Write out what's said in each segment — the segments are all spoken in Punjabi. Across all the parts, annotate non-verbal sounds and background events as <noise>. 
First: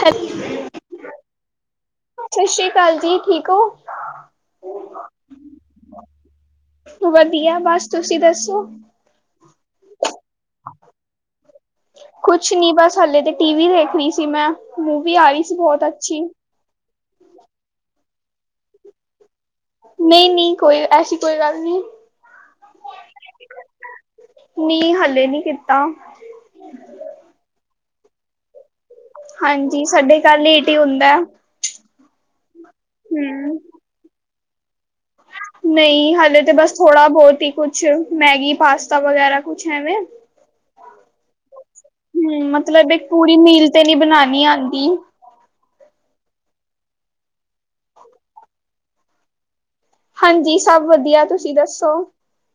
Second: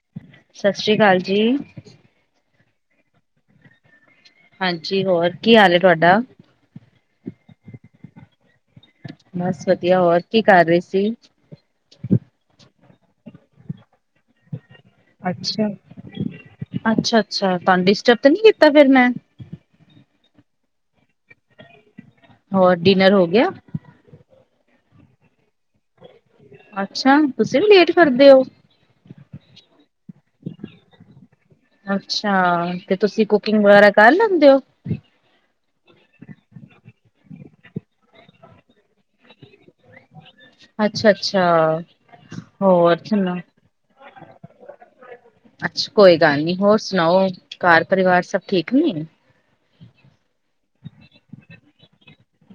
ਹੈਲ। ਸਤਿ ਸ੍ਰੀ ਅਕਾਲ ਜੀ। ਸਸਰੀ ਕਾਲ ਜੀ। ਠੀਕ ਹੋ? ਹਾਂਜੀ। ਹੋਰ ਕੀ ਹਾਲ ਏ ਤੁਹਾਡਾ? ਵਧੀਆ, ਬਸ ਤੁਸੀਂ ਦੱਸੋ? ਬਸ ਵਧੀਆ। ਹੋਰ ਕੀ ਕਰ ਰੇ ਸੀ? ਕੁਛ ਨੀ ਬਸ ਹਲੇੇ ਤੇ ਟੀਵੀ ਵੇਖ ਰਹੀ ਸੀ ਮੈਂ ਮੂਵੀ ਆ ਰਹੀ ਸੀ ਅੱਛਾ, ਬਹੁਤ ਅੱਛੀ। ਅੱਛਾ-ਅੱਛਾ। ਤੁਹਾਨੂੰ ਡਿਸਟਰਬ ਤੇ ਨੀ ਕੀਤਾ ਫਿਰ ਮੈਂ? ਨਹੀਂ- ਨਹੀਂ ਕੋਈ, ਐਸੀ ਕੋਈ ਗੱਲ ਨੀ। ਹੋਰ ਡਿਨਰ ਹੋ ਗਿਆ? ਨੀ ਹਲੇ ਨੀ ਕੀਤਾ। ਅੱਛਾ ਤੁਸੀਂ ਵੀ ਲੇਟ ਕਰਦੇ ਔ? ਹਾਂਜੀ ਸਾਡੇ ਘਰ ਲੇਟ ਹੀ ਹੁੰਦੈ ਅੱਛਾ ਤੇ ਤੁਸੀਂ ਕੁਕਿੰਗ ਵਗੈਰਾ ਕਰ ਲੈਂਦੇ ਔ? ਨਈ ਹਲੇ ਤਾਂ ਬਸ ਥੋੜਾ ਬਹੁਤ ਹੀ ਕੁਛ ਮੈਗੀ, ਪਾਸਤਾ ਵਗੈਰਾ ਕੁਛ ਐਵੇਂ ਅੱਛਾ- ਅੱਛਾ ਹੂੰ ਮਤਲਬ ਇੱਕ ਪੁਰੀ ਮੀਲ ਤੇ ਨੀ ਬਣਾਨੀ ਆਂਦੀ ਅੱਛਾ, ਕੋਈ ਗੱਲ ਨੀ ਹੋਰ ਸੁਣਾਓ ਘਰ ਪਰਿਵਾਰ ਸਭ ਠੀਕ ਨੇ? ਹਾਂਜੀ ਸਭ ਵਧੀਆ, ਤੁਸੀਂ ਦੱਸੋ?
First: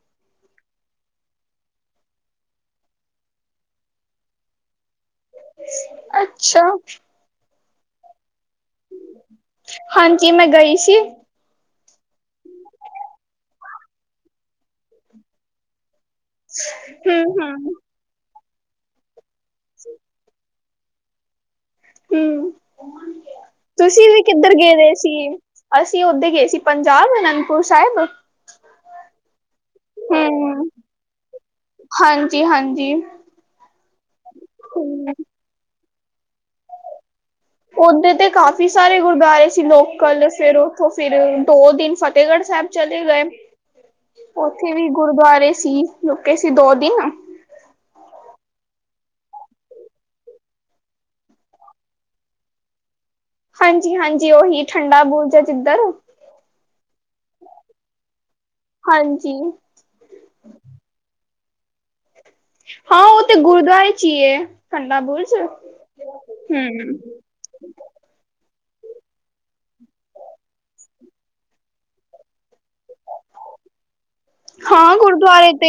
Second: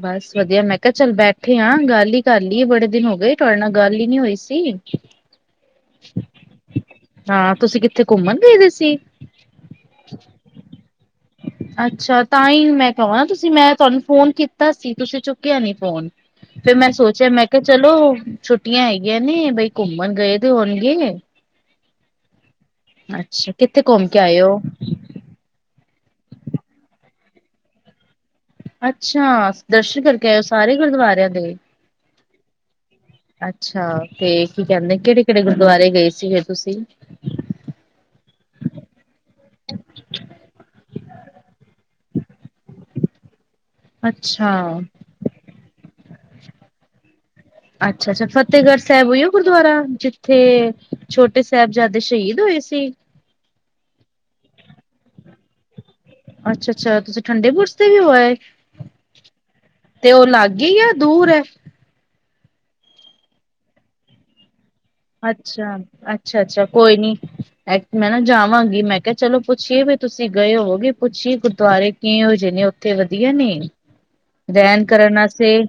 ਬਸ ਵਧੀਆ ਮੈਂ ਕਿਹਾ ਚੱਲ ਬੈਠੇ ਆ ਗੱਲ ਹੀ ਕਰ ਲੀਏ ਬੜੇ ਦਿਨ ਹੋਗੇ ਤੁਹਾਡੇ ਨਾਲ ਗੱਲ ਹੀ ਨੀ ਹੋਈ ਸੀ। ਅੱਛਾ ਹਾਂ ਤੁਸੀਂ ਕਿੱਥੇ ਘੁੰਮਣ ਗਏ ਦੇ ਸੀ? ਹਾਂਜੀ ਮੈਂ ਗਈ ਸੀ। ਅੱਛਾ! ਤਾਂ ਹੀ ਮੈਂ ਕਵਾ ਤੁਸੀਂ ਮੈਂ ਤੁਹਾਨੂੰ ਫੋਨ ਕੀਤਾ ਸੀ ਤੁਸੀਂ ਚੁੱਕਿਆ ਨੀ ਫੋਨ। ਫਿਰ ਮੈਂ ਸੋਚਿਆ ਹਮ ਮੈਂ ਕਿਹਾ ਹਮ ਚਲੋ ਛੁੱਟੀਆਂ ਹੈਗੀਆਂ ਨੇ ਬਈ ਘੁੰਮਣ ਗਏ ਦੇ ਹੋਣਗੇ। ਹਮ ਅੱਛਾ ਕਿੱਥੇ ਘੁੰਮ ਤੁਸੀਂ ਕੇ ਵੀ ਆਏ ਕਿੱਧਰ ਔ? ਗਏ ਦੇ ਸੀ ਅਸੀਂ ਉਦੇ ਗਏ ਸੀ ਪੰਜਾਬ ਅਨੰਦਪੁਰ ਸਾਹੇਬ। ਅੱਛਾ ਦਰਸ਼ਨ ਕਰਕੇ ਆਏ ਔ ਸਾਰੇ ਗੁਰਦਵਾਰਿਆਂ ਦੇ। ਹਾਂਜੀ ਅੱਛਾ ਤੇ ਕੀ ਕਹਿੰਦੇ ਕਿਹੜੇ-ਕਿਹੜੇ ਗੁਰਦੁਆਰੇ ਗਏ ਸੀਗੇ ਤੁਸੀਂ? ਉਦੇ ਤੇ ਕਾਫ਼ੀ ਸਾਰੇ ਗੁਰਦੁਆਰੇ ਸੀ ਲੋਕਲ ਫਿਰ ਉੱਥੋਂ ਫਿਰ ਦੋ ਦਿਨ ਫਤਿਹਗੜ੍ਹ ਸਾਹਿਬ ਚਲੇ ਗਏ ਅੱਛਾ। ਉੱਥੇ ਵੀ ਗੁਰਦੁਆਰੇ ਸੀ ਰੁਕੇ ਸੀ ਦੋ ਦਿਨ ਅੱਛਾ-ਅੱਛਾ ਫਤਿਹਗੜ੍ਹ ਸਾਹਿਬ ਉਹੀ ਔ ਗੁਰਦੁਆਰਾ ਜਿੱਥੇ ਛੋਟੇ ਸਾਹਿਬਜ਼ਾਦੇ ਸ਼ਹੀਦ ਹੋਏ ਸੀ। ਹਾਂਜੀ, ਹਾਂਜੀ ਉਹੀ ਠੰਡਾ ਬੁਰਜ ਏ ਜਿਧਰ ਅੱਛਾ, ਅੱਛਾ ਤੁਸੀਂ ਠੰਡੇ ਬੁਰਜ ਤੇ ਵੀ ਹੋ ਆਏ ਹਾਂਜੀ। ਤੇ ਉਹ ਲਾਗੇ ਹੀ ਆ ਦੂਰ ਐ। ਹਾਂ ਉਹ ਤੇ ਗੁਰੂਦਵਾਰੇ ਚ ਹੀ ਐ। ਅੱਛਾ, ਅੱਛਾ, ਅੱਛਾ ਕੋਈ ਹੂੰ। ਨੀ ਮੈਂ ਨਾ ਜਾਵਾਂਗੀ ਮੈਂ ਕਿਹਾ ਚਲੋ ਪੁੱਛੀਏ ਵੀ ਤੁਸੀਂ ਗਏ ਹੋਵੋਗੇ ਪੁੱਛੀਏ ਗੁਰਦੁਆਰੇ ਕਿਹੋ ਜਹੇ ਨੇ ਉੱਥੇ ਵਧੀਆ ਨੇ ਰਹਿਣ ਹਾਂ ਕਰਨ ਗੁਰਦੁਆਰੇ ਵਾਸਤੇ ਤੇ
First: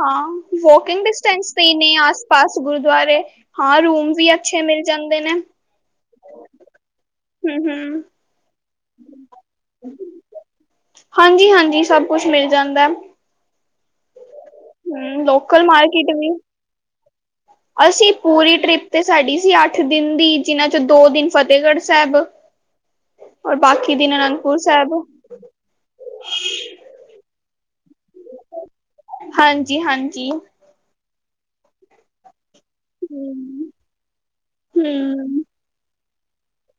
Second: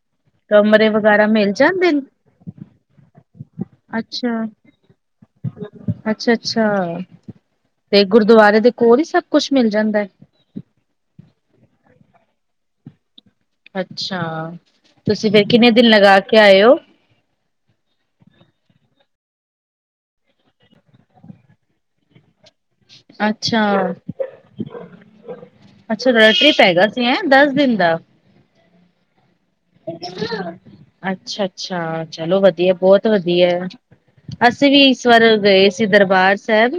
ਹਾਂ ਕਮਰੇ ਵੋਕਿੰਗ ਵਗੈਰਾ ਮਿਲ ਡਿਸਟੈਂਸ ਤੇ ਹੀ ਜਾਂਦੇ ਨੇ ਆ ਸ ਪਾਸ ਗੁਰਦੁਆਰੇ ਹਾਂ ਰੂਮ ਵੀ ਅੱਛੇ ਮਿਲ ਜਾਂਦੇ ਨੇ ਅੱਛਾ, ਅੱਛਾ ਹੂੰ ਹੂੰ ਤੇ ਗੁਰਦੁਆਰੇ ਦੇ ਕੋਲ ਹੀ ਸਭ ਕੁਛ ਮਿਲ ਜਾਂਦਾ ਐ ਹਾਂਜੀ, ਹਾਂਜੀ ਸਭ ਕੁਛ ਮਿਲ ਜਾਂਦਾ ਅੱਛਾ ਹੂੰ ਤੁਸੀਂ ਫੇਰ ਲੋਕਲ ਕਿੰਨੇ ਦਿਨ ਮਾਰਕੀਟ ਲਗਾ ਵੀ ਕੇ ਆਏ ਹੋ ਅਸੀਂ ਪੂਰੀ ਟ੍ਰਿਪ ਤੇ ਸਾਡੀ ਸੀ ਅੱਠ ਦਿਨ ਦੀ ਜਿਨਾਂ ਚੋਂ ਦੋ ਦਿਨ ਫਤਿਹਗੜ੍ਹ ਸਾਹਿਬ ਔਰ ਅੱਛਾ, ਬਾਕੀ ਦਿਨ ਅਨੰਦਪੁਰ ਸਾਹਿਬ ਅੱਛਾ <unintelligible> ਟ੍ਰਿਪ ਹੈਗਾ ਐ ਦਸ ਦਿਨ ਦਾ ਹਾਂਜੀ, ਹਾਂਜੀ ਅੱਛਾ, ਅੱਛਾ ਚਲੋ ਵਧੀਆ ਬਹੁਤ ਵਧੀਆ ਐ ਹੂੰ ਅਸੀਂ ਵੀ ਇਸ ਵਾਰ ਹੂੰ ਗਏ ਸੀ ਦਰਬਾਰ ਸਾਹਿਬ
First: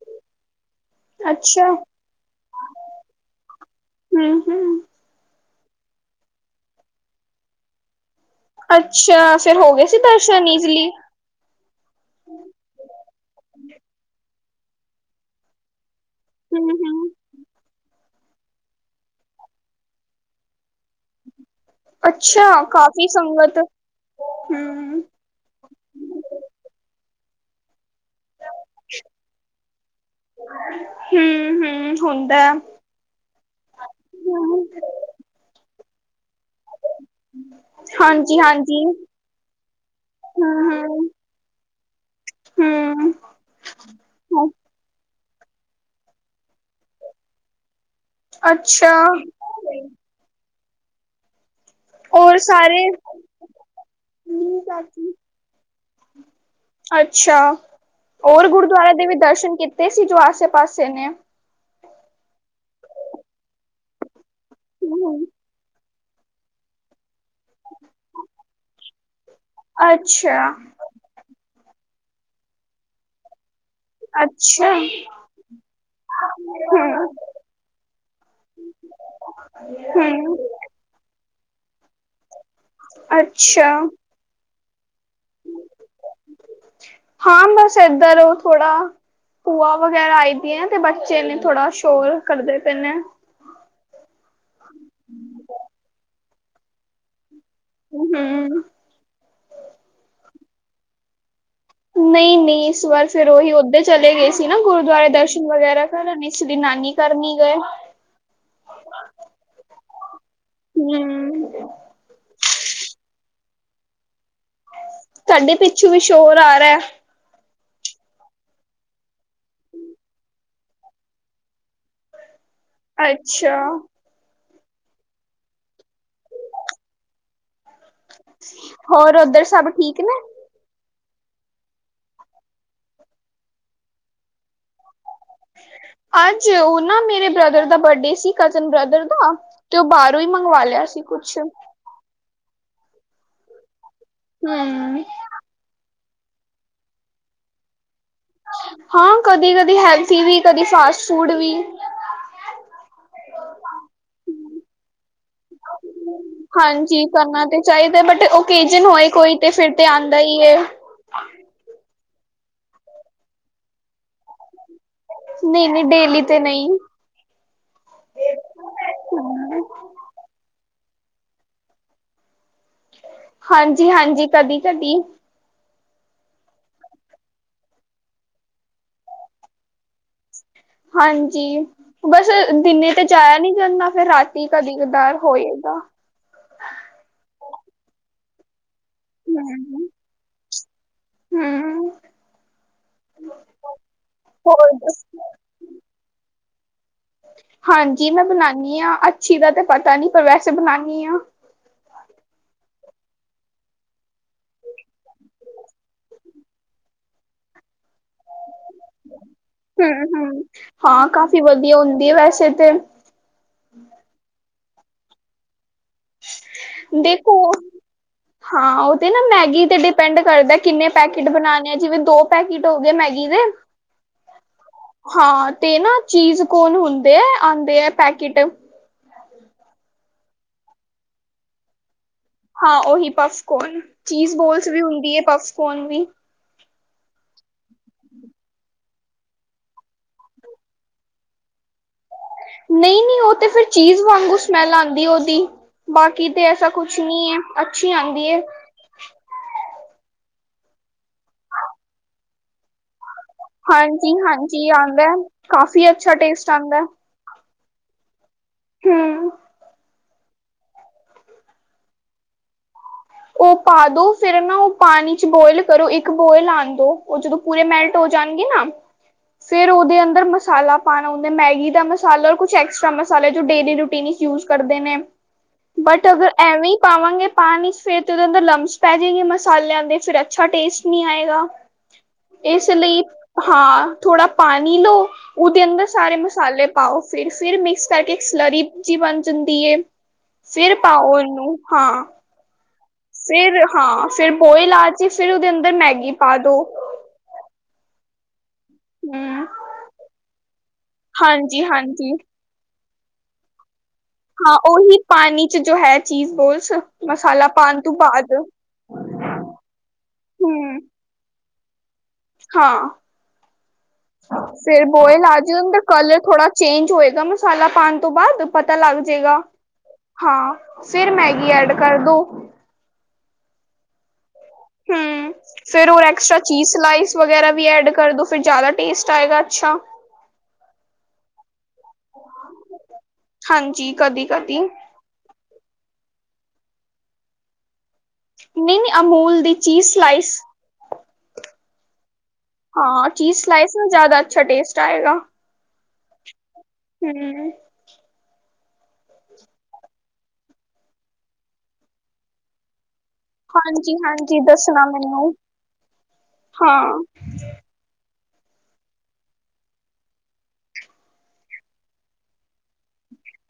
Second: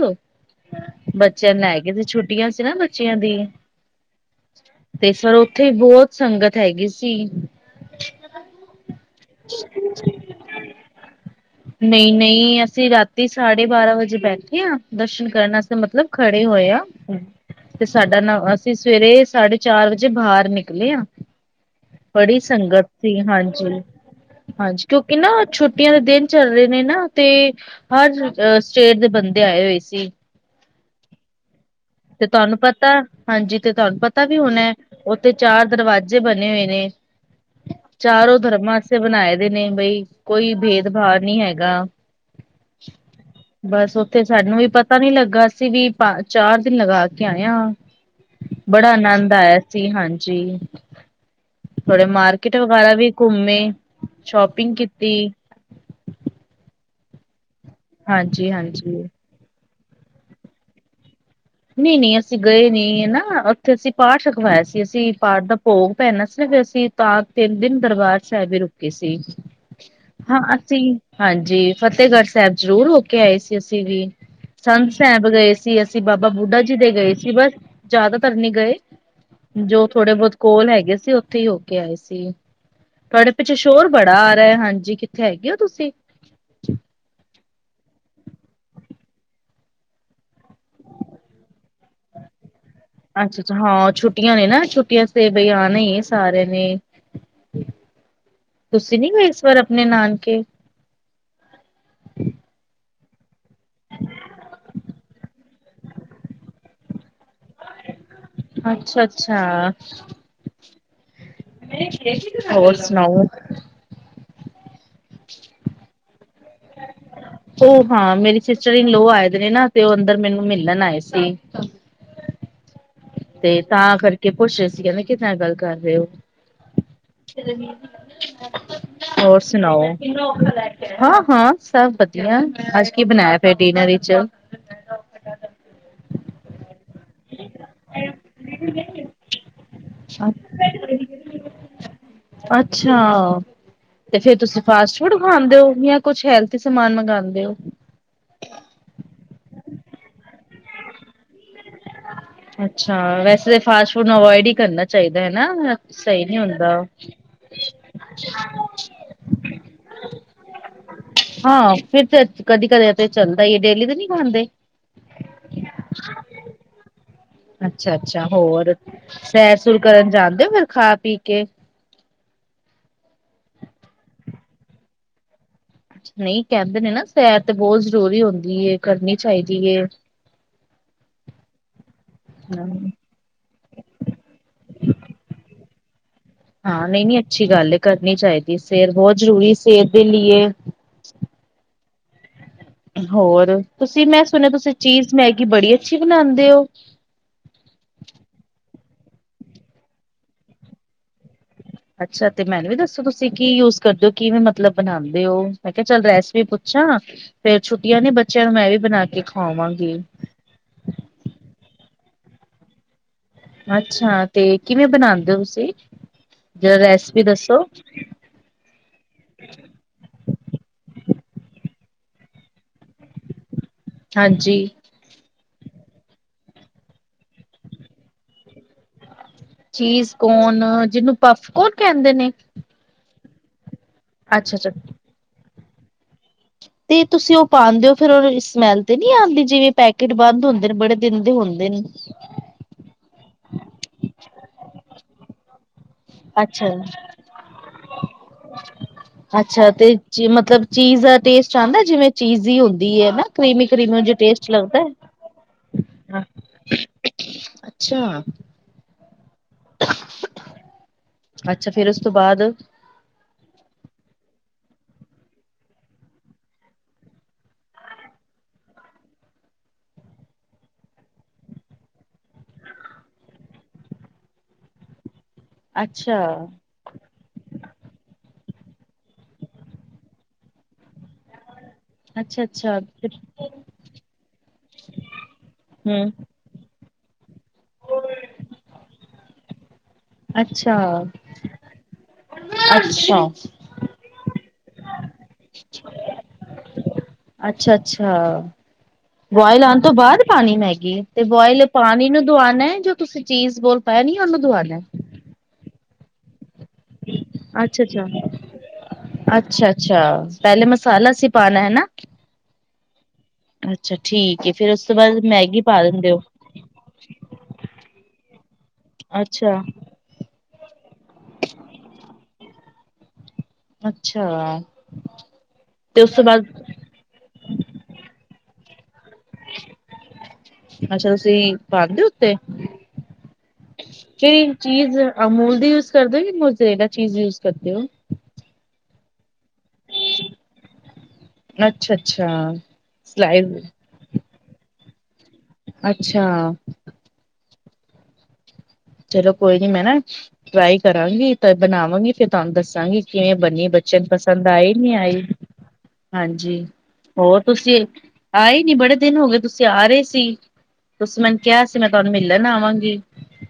ਬੱਚਿਆਂ ਨੂੰ ਅੱਛਾ ਲੈ ਕੇ ਤੇ ਛੁੱਟੀਆਂ ਸੀ ਨਾ ਬੱਚਿਆਂ ਦੀ ਹੂੰ ਹੂੰ ਤੇ ਇਸ ਵਾਰ ਉੱਥੇ ਹੀ ਬਹੁਤ ਸੰਗਤ ਹੈਗੀ ਸੀ ਅੱਛਾ ਫੇਰ ਹੋ ਗਏ ਸੀ ਦਰਸ਼ਨ ਈਜ਼ਲੀ ਨਹੀਂ, ਨਹੀਂ ਅਸੀਂ ਰਾਤੀ ਸਾਢੇ ਬਾਰਾਂ ਵਜੇ ਬੈਠੇ ਆ ਦਰਸ਼ਨ ਕਰਨ ਵਾਸਤੇ ਮਤਲਬ ਖੜੇ ਹੋਏ ਹੂੰ ਆ ਹੂੰ ਤੇ ਸਾਡਾ ਨ ਅਸੀਂ ਸਵੇਰੇ ਸਾਢੇ ਚਾਰ ਵਜੇ ਬਾਹਰ ਨਿਕਲੇ ਆਂ। ਅੱਛਾ ਸੰਗਤ ਕਾਫ਼ੀ ਸੀ, ਸੰਗਤ ਹਾਂਜੀ- ਹਾਂਜੀ। ਹੂੰ, ਕਿਉਂਕਿ ਨਾ ਛੁੱਟੀਆਂ ਦੇ ਦਿਨ ਚੱਲ ਰਹੇ ਨੇ ਨਾ ਤੇ ਹਰ ਅ ਸਟੇਟ ਦੇ ਬੰਦੇ ਆਏ ਹੋਏ ਸੀ। ਹੂੰ -ਹੂੰ। ਤੇ ਤੁਹਾਨੂੰ ਪਤਾ ਹਾਂਜੀ, ਤੇ ਤੁਹਾਨੂੰ ਪਤਾ ਵੀ ਹੋਣਾ ਉੱਥੇ ਚਾਰ ਦਰਵਾਜ਼ੇ ਬਣੇ ਹੋਏ ਨੇ। ਚਾਰੋ ਧਰਮਾਂ ਹਾਂਜੀ-ਹਾਂਜੀ, ਆਸਤੇ ਬਣਾਏ ਦੇ ਨੇ ਬਈ ਕੋਈ ਹੂੰ-ਹੂੰ, ਹੂੰ। ਭੇਦਭਾਵ ਨਹੀਂ ਹੈਗਾ। ਹੂੰ ਬਸ ਉੱਥੇ ਹੂੰ ਸਾਨੂੰ ਵੀ ਪਤਾ ਨੀ ਲੱਗਾ ਅਸੀ ਵੀ ਪਾ ਚਾਰ ਦਿਨ ਲਗਾ ਕੇ ਆਏ ਆਂ, ਬੜਾ ਅੱਛਾ, ਆਨੰਦ ਆਇਆ ਸੀ ਹਾਂਜੀ। ਥੋੜੇ ਔਰ ਮਾਰਕੀਟ ਸਾਰੇ ਵਗੈਰਾ ਵੀ ਘੁੰਮੇ ਸ਼ੋਪਿੰਗ ਕੀਤੀ ਅੱਛਾ ਔਰ ਹਾਂਜੀ ਗੁਰਦੁਆਰਾ ਹਾਂਜੀ ਦੇ ਵੀ ਦਰਸ਼ਨ ਕੀ- ਤੇ ਸੀ ਜੋ ਆਸੇ- ਪਾਸੇ ਨੇ। ਨਹੀਂ- ਨਹੀਂ ਅਸੀਂ ਗਏ ਨੀ ਹੈਨਾ, ਉੱਥੇ ਅਸੀਂ ਪਾਠ ਰਖਵਾਇਆ ਸੀ ਅਸੀਂ ਪਾਠ ਦਾ ਭੋਗ ਪੈਣਾ ਸੀ ਫੇਰ ਅਸੀਂ ਤਾਂ ਤਿੰਨ ਦਿਨ ਦਰਬਾਰ ਸਾਹਿਬ ਵੀ ਰੁਕੇ ਸੀ। ਹਾਂ ਅੱਛਾ, ਅਸੀਂ, ਹਾਂਜੀ ਫਤਿਹਗੜ ਸਾਹਿਬ ਜ਼ਰੂਰ ਹੋ ਕੇ ਆਏ ਸੀ। ਅਸੀਂ ਵੀ, ਅੱਛਾ, ਕੰਧ ਸਾਹਿਬ ਗਏ ਸੀ ਅਸੀਂ ਬਾਬਾ ਬੁੱਢਾ ਜੀ ਦੇ ਹੂੰ, ਗਏ ਸੀ ਬਸ ਜ਼ਿਆਦਾਤਰ ਨੀ ਗਏ ਜੋ ਥੋੜੇ ਬਹੁਤ ਹੂੰ। ਕੋ ਲ ਹੈਗੇ ਸੀ ਉੱਥੇ ਹੀ ਹੋ ਕੇ ਆਏ ਸੀ, ਤੁਹਾਡੇ ਪਿੱਛੇ ਅੱਛਾ, ਸ਼ੋਰ ਬੜਾ ਆ ਰਿਹਾ ਹੈ, ਹਾਂਜੀ। ਥੇ ਹੈਗੇ ਹੋ ਤੁਸੀਂ? ਹਾਂ ਬਸ ਏਧਰ ਥੋੜਾ ਭੂਆ ਵਗੈਰਾ ਆਈ ਦੀਆਂ ਤੇ ਬੱਚੇ ਨੇ ਥੋੜਾ ਸ਼ੋਰ ਕਰਦੇ ਪਏ ਨੇ। ਅੱਛਾ- ਅੱਛਾ ਹਾਂ ਛੁੱਟੀਆਂ ਨੇ ਨਾ ਛੁੱਟੀਆਂ ਤੇ ਬਈ ਆਣਾ ਹੀ ਏ ਸਾਰੇਆਂ ਨੇ। ਹੂੰ-ਹੂੰ। ਤੁਸੀਂ ਨੀ ਗਏ ਇਸ ਵਾਰ ਆਪਣੇ ਨਾਨਕੇ? ਨਹੀਂ- ਨਹੀਂ ਇਸ ਵਾਰ ਫੇਰ ਉਹੀ ਓਧਰ ਚਲੇ ਗਏ ਸੀ ਨਾ ਗੁਰੂਦੁਆਰੇ ਦਰਸ਼ਨ ਵਗੈਰਾ ਕਰਨ ਇਸ ਲਈ ਨਾਨੀ ਘਰ ਨੀ ਗਏ? ਠ <unintelligible> ਅੱਛਾ- ਅੱਛਾ, ਹੋਰ ਸੁਣਾਓ? ਤੁਹਾਡੇ ਪਿੱਛੋਂ ਵੀ ਸ਼ੋਰ ਆ ਰਿਹਾ ਹੈ। ਉਹ ਹਾਂ, ਮੇਰੀ ਸਿਸਟਰ ਇਨ ਲੋ ਆਏ ਦੇ ਨੇ ਨਾ ਤੇ ਉਹ ਅੰਦਰ ਮੈਨੂੰ ਮਿਲਣ ਆਏ ਸੀ। ਅੱਛਾ ਤੇ ਤਾਂ ਕਰਕੇ ਪੁੱਛ ਰਹੇ ਸੀ ਕਹਿੰਦੇ, ਕਿਦੇ ਨਾਲ ਗੱਲ ਕਰ ਰਹੇ ਹੋ? ਹੋਰ ਉੱਧਰ ਸਭ ਸੁਣਾਓ? ਠੀਕ ਨੇ? ਹਾਂ-ਹਾਂ ਸਭ ਵਧੀਆ ਏ ਅੱਜ ਕੀ ਬਣਾਇਆ ਫੇਰ ਡਿਨਰ ਵਿੱਚ? ਅੱਜ, ਉਹ ਨਾ ਮੇਰੇ ਬ੍ਰਦਰ ਦਾ ਬਰਡੇ ਸੀ ਕਜ਼ਨ ਬ੍ਰਦਰ ਦਾ। ਤੇ, ਉਹ ਬਾਹਰੋਂ ਹੀ ਮੰਗਵਾ ਲਿਆ ਸੀ ਕੁਛ। ਅੱਛਾ, ਤੇ ਫੇਰ ਤੁਸੀਂ ਫਾਸਟ ਫੂਡ ਖਾਨਦੇ ਹੋ, ਜਾਂ ਕੁਛ ਹੈਲਥੀ ਸਮਾਨ ਮੰਗਾਂਦੇ ਹੋ? ਹਾਂ ਕਦੀ-ਕਦੀ ਹੈਲਥੀ ਵੀ, ਕਦੀ ਫਾਸਟ ਫੂਡ ਵੀ। ਅੱਛਾ ਵੈਸੇ ਫਾਸਟ ਫੂਡ ਨੂੰ ਅਵੋਇਡ ਹੀ ਕਰਨਾ ਚਾਹੀਦਾ ਹੈਨਾ? ਸਹੀ ਨੀ ਹੁੰਦਾ ਓ। ਹਾਂਜੀ ਕਰਨਾ ਤੇ ਚਾਹੀਦਾ, ਬਟ ਓਕੇਜਨ ਹੋਏ ਕੋਈ ਤੇ ਫੇਰ ਤੇ ਆਂਦਾ ਹੀ ਹੈ। ਹਾਂ, ਫੇਰ ਤੇ ਕਦੀ- ਕਦੇ ਦਾ ਤੇ ਚੱਲਦਾ ਹੀ ਡੇਲੀ ਤੇ ਨਹੀਂ ਖਾਂਦੇ। ਨਹੀਂ-ਨ ਹੀਂ ਡੇਲੀ ਤੇ ਨਹੀਂ। ਅੱਛਾ-ਅੱਛਾ ਹੋਰ, ਸੈਰ-ਸੁਰ ਕਰਨ ਜਾਣਦੇ ਹੋ ਫੇਰ ਖਾ- ਪੀ ਕੇ? ਹਾਂਜੀ-ਹਾਂਜੀ, ਕਦੀ -ਕਦੀ। ਨਹੀਂ, ਕਹਿੰਦੇ ਨੇ ਨਾ ਸੈਰ ਤੇ ਬਹੁਤ ਜ਼ਰੂਰੀ ਹੁੰਦੀ ਹੈ, ਕਰਨੀ ਚਾਹੀਦੀ ਹੈ। ਹਾਂਜੀ, ਬਸ ਦਿਨੇ ਤੇ ਜਾਇਆ ਨੀ ਜਾਂਦਾ, ਫੇਰ ਰਾਤੀ ਕਦੀ ਕਧਾਰ ਹੋਇਦਾ। ਹਾਂ, ਨਹੀਂ-ਨਹੀਂ ਅੱਛੀ ਗੱਲ ਹੈ ਕਰਨੀ ਚਾਹੀਦੀ, ਸੈਰ ਬਹੁਤ ਜ਼ਰੂਰੀ, ਸਿਹਤ ਦੇ ਲਈਏ। ਹਮ। ਹੋਰ, ਤੁਸੀਂ ਮੈਂ ਸੁਣਿਆ ਹੋਰ ਤੁਸੀਂ ਚੀਜ਼ ਦੱਸੋ? ਮੈਗੀ, ਬੜੀ ਅੱਛੀ ਬਣਾਉਦੇ ਹੋ? ਹਾਂਜੀ, ਮੈਂ ਬਣਾਉਂਦੀ ਹਾਂ ਅੱਛੀ ਦਾ ਤੇ ਪਤਾ ਨੀ, ਪਰ ਵੈਸੇ ਬਣਾਉਂਦੀ ਹਾਂ। ਅੱਛਾ, ਤੇ ਮੈਨੂੰ ਵੀ ਦੱਸੋ ਤੁਸੀਂ ਕੀ ਯੂਜ ਕਰਦੇ ਹੋ, ਕਿਵੇਂ ਮਤਲਬ ਬਣਾਉਂਦੇ ਹੋ, ਮੈਂ ਕਿਹਾ ਚੱਲ ਰੈਸਪੀ ਪੁੱਛਾਂ? ਫੇਰ, ਛੁੱਟੀਆਂ ਨੇ ਬੱਚਿਆਂ ਨੂੰ ਮੈਂ ਵੀ ਬਣਾ ਕੇ ਖਵਾਵਾਂਗੀ। ਹਮ-ਹਮ, ਹਾਂ ਕਾਫੀ ਵਧੀਆ ਹੁੰਦੀ ਹੈ ਵੈਸੇ ਤੇ ਅੱਛਾ, ਤੇ ਕਿਵੇਂ ਬਣਾਉਦੇ ਹੋ ਤੁਸੀ? ਦੇਖੋ ਹਾਂ, ਉਹ ਤੇ ਨਾ ਮੈਗੀ ਤੇ ਡਿਪੈਂਡ ਕਰਦਾ, ਕਿੰਨੇ ਪੈਕੇਟ ਬਣਾਉਣੇ ਆ, ਜਿਵੇਂ ਦੋ ਪੈਕੇਟ ਹੋ ਗਏ ਮੈਗੀ ਦੇ ਹਾਂਜੀ। ਹਾਂ ਤੇ ਨਾ ਚੀਜ਼ ਕੋਰਨ ਹੁੰਦੇ ਹੈ, ਆਉਂਦੇ ਹੈ ਪੈਕਿਟ। ਚੀਜ਼ ਕੋਰਨ, ਜਿਹਨੂੰ ਪਫ ਕੋਰਨ ਕੈਂਦੇ ਨੇ? ਹਾਂ ਉਹੀ ਪੱਫਕੋਨ, ਚੀਜ਼ ਅੱਛਾ ਬੋਲਸ ਅੱਛਾ ਵੀ ਹੁੰਦੀ ਹੈ, ਪੱਫਕੋਰਨ ਵੀ। ਤੇ ਤੁਸੀਂ ਉਹ ਪਾਉਦੇ ਹੋ, ਫੇਰ ਉਹ ਸਮੈਲ ਤੇ ਨਹੀਂ ਆਉਂਦੀ, ਜਿਵੇਂ ਪੈਕੇਟ ਬੰਦ ਹੁੰਦੇ ਨੇ ਬੜੇ- ਦਿੰਦੇ ਹੁੰਦੇ ਨੇ। ਨਹੀਂ-ਨਹੀਂ, ਉਹ ਤੇ ਫਿਰ ਚੀਜ਼ ਵਾਂਗੂ ਸਮੈਲ ਆਉਂਦੀ ਉਹਦੀ। ਬਾਕੀ ਤਾਂ ਅੱਛਾ। ਐਸਾ ਕੁਛ ਨਹੀਂ ਹੈ, ਅੱਛੀ ਆਉਂਦੀ ਹੈ। ਅੱਛਾ, ਤੇ ਮਤਲਬ ਚੀਜ਼ ਦਾ ਟੇਸਟ ਆਉਂਦਾ, ਜਿਵੇਂ ਚੀਜ਼ੀ ਹੁੰਦੀ ਹੈ। ਕਰੀਮੀ-ਕਰੀਮੀ ਜੋ ਹਾਂਜੀ ਟੇਸਟ ਹਾਂਜੀ ਲੱਗਦਾ? ਆਉਂਦਾ ਕਾਫੀ ਅੱਛਾ ਟੇਸਟ ਆਉਂਦਾ ਅੱਛਾ। ਹਮ। ਅੱਛਾ, ਫਿਰ ਉਸ ਤੋਂ ਬਾਅਦ? ਉਹ ਪਾਦੋ, ਫੇਰ ਨਾ ਉਹ ਪਾਣੀ 'ਚ ਬੋਇਲ ਕਰੋ, ਇੱਕ ਬੋਇਲ ਆਉਣ ਦੋ, ਉਹ ਜਦੋਂ ਪੂਰੇ ਮੈਲਟ ਹੋ ਜਾਣਗੇ ਨਾ ਫਿਰ ਉਹਦੇ ਅੰਦਰ ਮਸਾਲਾ ਪਾਉਣਾ ਹੁੰਦਾ, ਮੈਗੀ ਦਾ ਮਸਾਲਾ, ਔਰ ਕੁਛ ਐਕਸਟਰਾ ਮਸਾਲੇ ਜੋ ਡੇਲੀ ਰੂਟੀਨ'ਚ - ਯੂਜ਼ ਕਰਦੇ ਨੇ। ਬਟ, ਅੱਛਾ ਅਗਰ ਐਵੇਂ ਹੀ ਪਾਵਾਂਗੇ ਪਾਣੀ'ਚ- ਫੇਰ ਤੇ, ਉਹਦੇ ਅੰਦਰ ਲੰਪਸ ਪੈ ਜਾਏਗੀ ਮਸਾਲਿਆਂ ਦੇ, ਫਿਰ ਅੱਛਾ ਟੇਸਟ ਨੀ ਆਏਗਾ। ਅੱਛਾ ਇਸ ਅੱਛਾ ਲਈ, ਹਮ ਹਾਂ, ਥੋੜਾ ਪਾਣੀ ਲਓ, ਉਹਦੇ ਅੰਦਰ ਸਾਰੇ ਮਸਾਲੇ ਪਾਓ ਫਿਰ, ਫਿਰ ਮਿਕ੍ਸ ਕਰਕੇ ਸਲਰੀ ਜੀ ਬਣ ਜਾਂਦੀ ਹੈ। ਫਿਰ ਅੱਛਾ ਪਾਓ ਉਹਨੂੰ, ਹਾਂ। <unintelligible> ਫਿਰ ਹਾਂ, ਫਿਰ ਬੋਇਲ ਆ ਚੀ, ਫਿਰ ਉਹਦੇ ਅੰਦਰ ਮੈਗੀ ਪਾ ਦੋ। ਅੱਛਾ- ਅੱਛਾ। ਹਮ ਬੋਆਇਲ ਆਉਣ ਤੋਂ ਬਾਅਦ ਪਾਉਣੀ ਮੈਗੀ, ਤੇ ਹਾਂਜੀ ਬੋਇਲ ਪਾਣੀ ਹਾਂਜੀ ਨੂੰ ਦਆਉਣਾ ਹੈ, ਜੋ ਤੁਸੀਂ ਚੀਜ਼ ਬੋਲ ਪਾਇਆ ਨੀ ਉਹਨੂੰ ਹਾਂ, ਦਵਾਉਣਾ। ਉਹੀ ਪਾਣੀ 'ਚ ਜੋ ਹੈ, ਚੀਜ਼ ਬੋਲਸ। ਮਸਾਲਾ ਅੱਛਾ- ਪਾਉਣ ਤੋਂ ਅੱਛਾ, ਬਾਅਦ ਅੱਛਾ- ਅੱਛਾ, ਪਹਿਲੇ ਹਮ ਮਸਾਲਾ ਸੀ ਪਾਉਣਾ, ਹਨਾ ਹਾਂ, ਠੀਕ ਏ ਉਸ ਫੇਰ ਤੋਂ ਬਾਅਦ ਬੋਇਲ ਆ ਜੇ, ਮੈਗੀ ਉਹ ਪਾ ਦਾ ਦਿੰਦੇ ਓ ਕਲਰ ਥੋੜਾ ਚੇਂਜ ਹੋਏਗਾ ਮਸਾਲਾ ਪਾਉਣ ਤੋਂ ਬਾਅਦ, ਪਤਾ ਲੱਗ ਜਾਏਗਾ। ਅੱਛਾ-ਅੱਛਾ ਹਾਂ, ਫਿਰ ਮੈਗੀ ਐਡ ਕਰਦੋ। ਅੱਛਾ। ਹਮ ਫੇਰਰ ਐਕਸਟਰਾ ਚੀਜ਼, ਸਲਾਈਸ ਵਗੈਰਾ ਵੀ ਐਡ ਕਰਦੋ, ਫਰ ਜ਼ਿਆਦਾ ਟੇਸਟ। ਆਏਗਾ ਅੱਛਾ। ਅੱਛਾ, ਤੁਸੀਂ ਪਾਦੇ ਉੱਤੇ। ਹਾਂਜੀ ਕਦੀ -ਕਦੀ। ਅ ਮੂਲ ਦੀ ਯੂਜ ਕਰਦੇ ਹੋ ਕਿ ਮੋ ਜ਼ਰੇਲਾ ਚੀਜ਼ ਯੂਜ ਕਰਦੇ ਹੋ? ਨਹੀਂ -ਨਹੀਂ, ਅਮੂਲ ਦੀ ਚੀਜ਼। ਸਲਾਈਸ ਅੱਛਾ-ਅੱਛਾ ਚੀਜ਼, ਸਲਾਈ ਸਲਾਈਸ। ਜ਼ਿਆਦਾ ਅੱਛਾ ਟੇਸਟ ਆਏਗਾ। ਅੱਛਾ। ਹਮ। ਚਲੋ ਕੋਈ ਨੀ, ਮੈਂ ਨਾ ਟਰਾਈ ਕਰਾਂਗੀ, ਤਾਂ ਬਣਾਵਾਂਗੀ। ਫੇਰ ਤੁਹਾਨੂੰ ਦੱਸਾਂਗੀ। ਕਿਵੇਂ ਬਨੀ? ਬੱਚਨ ਹਾਂਜੀ-ਹਾਂਜੀ ਪਸੰਦਆਏ ਦੱਸਣਾ ਨੀ? ਆਏ ਮੈਨੂੰ ਹਾਂਜੀ ਹਾਂ। ਹੋਰ। ਤੁਸੀਂ ਆਏ ਨੀ? ਬੜੇ ਦਿਨ ਹੋ ਗਏ। ਤੁਸੀਂ ਆ ਰਹੇ ਸੀ। ਤੁਸੀਂ ਮੈਨੂੰ ਕਿਹਾ ਸੀ, ਮੈਂ ਤੁਹਾਨੂੰ ਮਿਲਣ ਆਵਾਂਗੀ।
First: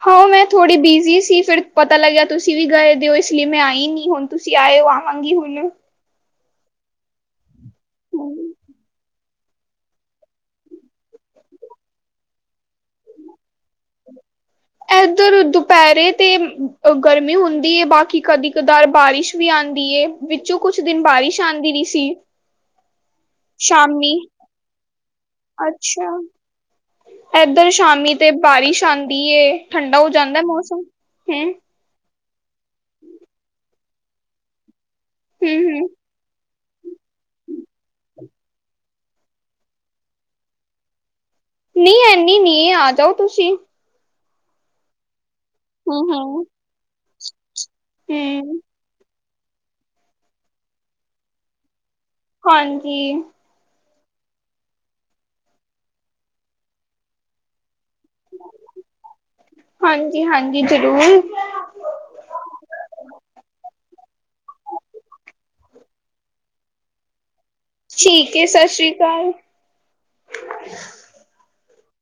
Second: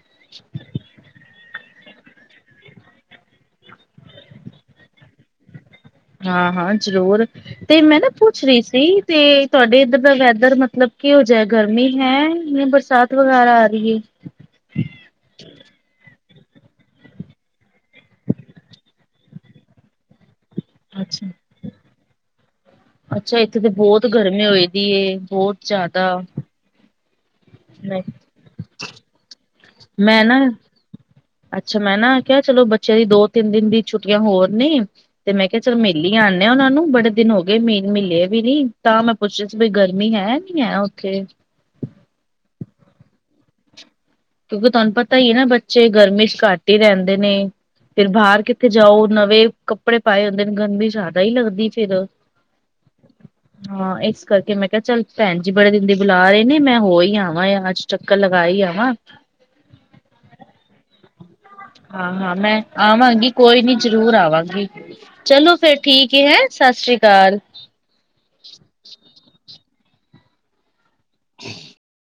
ਹਾਂ, ਮੈਂ ਥੋੜ੍ਹੀ ਬਿਜ਼ੀ ਸੀ, ਫਿਰ। ਪਤਾ ਲੱਗਿਆ, ਤੁਸੀਂ ਵੀ ਗਏ ਦਿ ਹੋ। ਇਸ ਲਈ ਮੈਂ ਆਈ ਨੀ। ਹੁਣ ਤੁਸੀਂ ਆਏਓ, ਆਵਾਂਗੀ ਹੁਣ। ਹਾਂ -ਹਾਂ, ਜ਼ਰੂਰ। ਤੇ ਮੈਂ ਨਾ ਹੂੰ। ਪੁੱਛ ਰਹੀ ਸੀ ਤੇ। ਤੁਹਾਡੇ ਇੱਧਰ ਦਾ ਵੈਦਰ ਮਤਲਬ ਕੀ? ਹੋ ਜਾ ਗਰਮੀ ਹੈ, ਬਰਸਾਤ ਵਗੈਰਾ ਆ ਰਹੀ ਹੈ। ਇੱਧਰ ਦੁਪਹਿਰੇ ਤਾਂ ਗਰਮੀ ਹੁੰਦੀ ਹੈ। ਬਾਕੀ ਕਦੇ -ਕਦਾਰ ਬਾਰਿਸ਼ ਵੀ ਆਉਂਦੀ। ਵਿੱਚੋਂ ਕੁਛ ਦਿਨ ਅੱਛਾ। ਬਾਰਿਸ਼ ਆਉਂਦੀ ਰਹੀ ਸੀ। ਅੱਛਾ, ਇੱਥੇਤਾ ਬਹੁਤ ਸ਼ਾਮੀ ਗਰਮੀ ਹੋਏ ਦੀ ਬਹੁਤ ਜ਼ਿਆਦਾ। ਅੱਛਾ ਏਧਰ ਸ਼ਾਮੀ ਤੇ ਬਾਰਿਸ਼ ਆਉਂਦੀ ਏ। ਠੰਡਾ ਹੋ ਮੈਂ ਨਾ ਜਾਂਦਾ ਮੌਸਮ ਹੂੰ ਅੱਛਾ ਮੈਂ ਨਾ ਕਿਹਾ, ਚਲੋ ਬੱਚਿਆਂ ਦੀ ਦੋ ਤਿੰਨ ਦਿਨ ਦੀ ਛੁੱਟੀਆਂ ਹੋਰ ਨੇ, ਤੇ ਮੈਂ ਹੂੰ ਕਿਹਾ ਚਲ ਹੂੰ ਮੇਰੀ। ਆਉਂਦੇ ਆ, ਉਹਨਾਂ ਨੂੰ ਬੜੇ ਦਿਨ ਹੋ ਗਏ। ਮੀਨ ਮਿਲੇ ਵੀ ਨੀ ਤਾਂ ਮੈਂ ਪੁੱਛਿਆ ਸੀ, ਵੀਈ ਗਰਮੀ ਹੈ ਨੀ ਹੈ ਉੱਥੇ। ਨਹੀਂ, ਐਨੀ ਨੀ ਆ। ਜਾਓ ਤੁਸੀਂ। ਕਿਉਂਕਿ ਤੁਹਾਨੂੰ ਪਤਾ ਹੀ ਹੈ ਨਾ, ਬੱਚੇ ਹੂੰ ਗਰਮੀ ਚ ਹੂੰ ਘੱਟ ਹੀ ਰਹਿੰਦੇ ਨੇ। ਫਿਰ ਬਾਹਰ ਹੂੰ ਕਿੱਥੇ ਜਾਓ? ਨਵੇਂ ਕੱਪੜੇ ਪਾਏ ਹੁੰਦੇ ਨੇ, ਗਰਮੀ ਜ਼ਿਆਦਾ ਹੀ ਲੱਗਦੀ ਫੇਰ। ਹਾਂਜੀ। ਹਾਂ ਇਸ ਕਰਕੇ ਮੈਂ ਕਿਹਾ, ਚੱਲ ਭੈਣ ਜੀ, ਬੜੇ ਦਿਨ ਦੀ ਬੁਲਾ ਰਹੇ ਨੇ। ਮੈਂ ਹੋ ਹੀ ਆਵਾਂ ਅੱਜ। ਚੱਕਰ ਲਗਾਾਈ ਆ ਵਾ। ਹਾਂਜੀ -ਹਾਂਜੀ, ਜ਼ਰੂਰ। ਹਾਂ- ਹਾਂ, ਮੈਂ ਆਵਾਂਗੀ ਕੋਈ ਨੀ, ਜਰੂਰ ਆਵਾਂਗੀ। ਚਲੋ ਫੇਿਰ ਠੀਕ ਹੈ। ਸਤਿ ਸ਼੍ਰੀ ਅਕਾਲ। ਠੀਕ ਹੈ‌। ਸਤਿ ਸ਼੍ਰੀ ਅਕਾਲ। <unintelligible>